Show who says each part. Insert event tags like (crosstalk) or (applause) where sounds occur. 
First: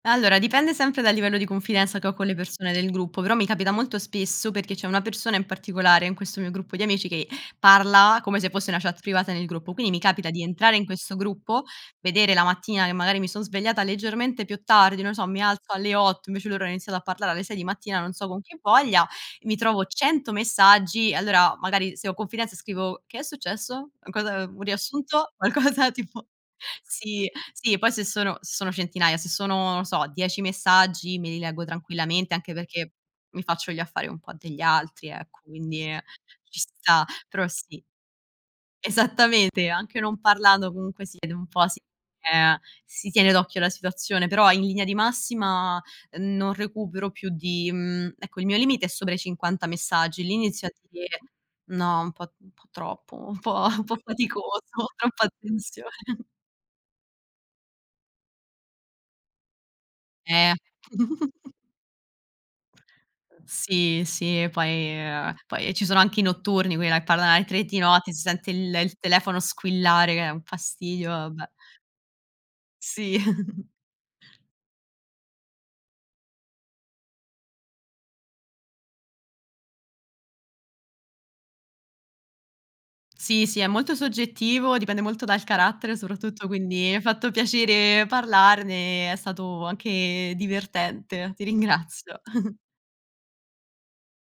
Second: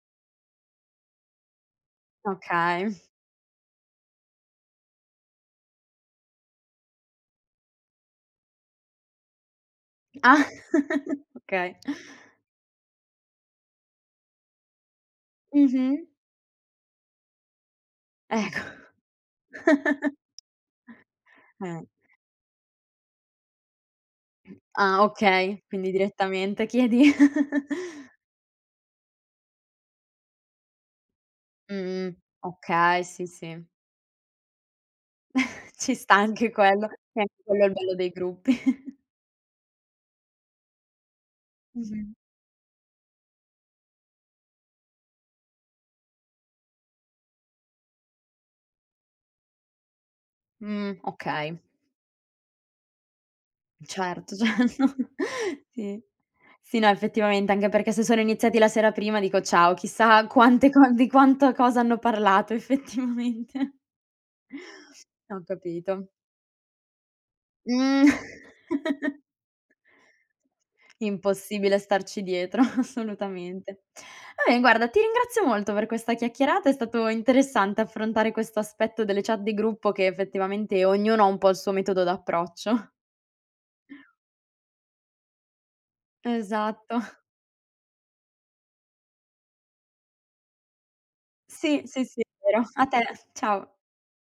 Speaker 1: Allora dipende sempre dal livello di confidenza che ho con le persone
Speaker 2: Okay.
Speaker 1: del
Speaker 2: (snorts)
Speaker 1: gruppo, però mi capita molto spesso perché c'è una persona in particolare in questo mio gruppo di amici che parla come se fosse una chat privata nel gruppo. Quindi mi capita di
Speaker 2: Ah,
Speaker 1: entrare in questo
Speaker 2: (chuckles)
Speaker 1: gruppo,
Speaker 2: okay.
Speaker 1: vedere la mattina, che magari mi son svegliata leggermente più tardi, non so, mi alzo alle
Speaker 2: Mh-mh.
Speaker 1: 8, invece loro hanno iniziato a parlare alle 6 di mattina, non so con che
Speaker 2: Ecco.
Speaker 1: voglia, mi trovo
Speaker 2: (chuckles)
Speaker 1: 100 messaggi e allora
Speaker 2: Eh.
Speaker 1: magari se ho confidenza scrivo: "Che è successo? Cosa un
Speaker 2: Ah
Speaker 1: riassunto?"
Speaker 2: okay, quindi
Speaker 1: Qualcosa tipo
Speaker 2: direttamente chiedi.
Speaker 1: sì,
Speaker 2: (chuckles)
Speaker 1: sì, poi se sono sono centinaia, se sono, non so, 10 messaggi me li leggo
Speaker 2: Mh-mh,
Speaker 1: tranquillamente anche perché
Speaker 2: okay, sì,
Speaker 1: mi
Speaker 2: sì.
Speaker 1: faccio gli affari un po' degli altri, ecco,
Speaker 2: (chuckles)
Speaker 1: quindi,
Speaker 2: Ci
Speaker 1: ehm,
Speaker 2: sta anche
Speaker 1: ci
Speaker 2: quello,
Speaker 1: sta,
Speaker 2: eh,
Speaker 1: però
Speaker 2: quello è il
Speaker 1: sì.
Speaker 2: bello dei gruppi. (chuckles)
Speaker 1: Esattamente, anche non parlando comunque si vede un po', si
Speaker 2: Mh-mh.
Speaker 1: ehm, si tiene d'occhio la situazione, però in linea di massima non recupero più di mhmm, ecco il mio limite è sopra i 50 messaggi, lì inizio a
Speaker 2: Mh,
Speaker 1: dire:
Speaker 2: okay.
Speaker 1: "No, un po' un po' troppo, un po' un po'
Speaker 2: Certo,
Speaker 1: faticoso,
Speaker 2: certo,
Speaker 1: troppa
Speaker 2: sì.
Speaker 1: attenzione."
Speaker 2: Sì, no effettivamente, anche perché se sono iniziati la sera prima dico, ciao, chissà
Speaker 1: Eh.
Speaker 2: quante co di quanto
Speaker 1: (chuckles)
Speaker 2: cosa hanno parlato effettivamente
Speaker 1: Sì, sì e poi ehm,
Speaker 2: Ho
Speaker 1: poi, ehm, ci sono
Speaker 2: capito.
Speaker 1: anche i notturni, quella che parla alle 3 di
Speaker 2: Mh.
Speaker 1: notte si sente il il
Speaker 2: (chuckles)
Speaker 1: telefono squillare che è un fastidio, vabbè.
Speaker 2: Impossibile starci dietro,
Speaker 1: Sì. (chuckles)
Speaker 2: assolutamente. Vabbè guarda, ti ringrazio molto per questa chiacchierata, è stato interessante affrontare questo aspetto delle chat di gruppo che effettivamente ognuno ha un po' il suo metodo d'approccio. (chuckles)
Speaker 1: Sì, sì, è molto soggettivo, dipende molto dal carattere soprattutto, quindi mi
Speaker 2: Esatto.
Speaker 1: ha
Speaker 2: (chuckles)
Speaker 1: fatto piacere parlarne, è stato anche divertente. Ti
Speaker 2: Sì. Sì,
Speaker 1: ringrazio.
Speaker 2: sì, è
Speaker 1: (chuckles)
Speaker 2: vero. A te, ciao.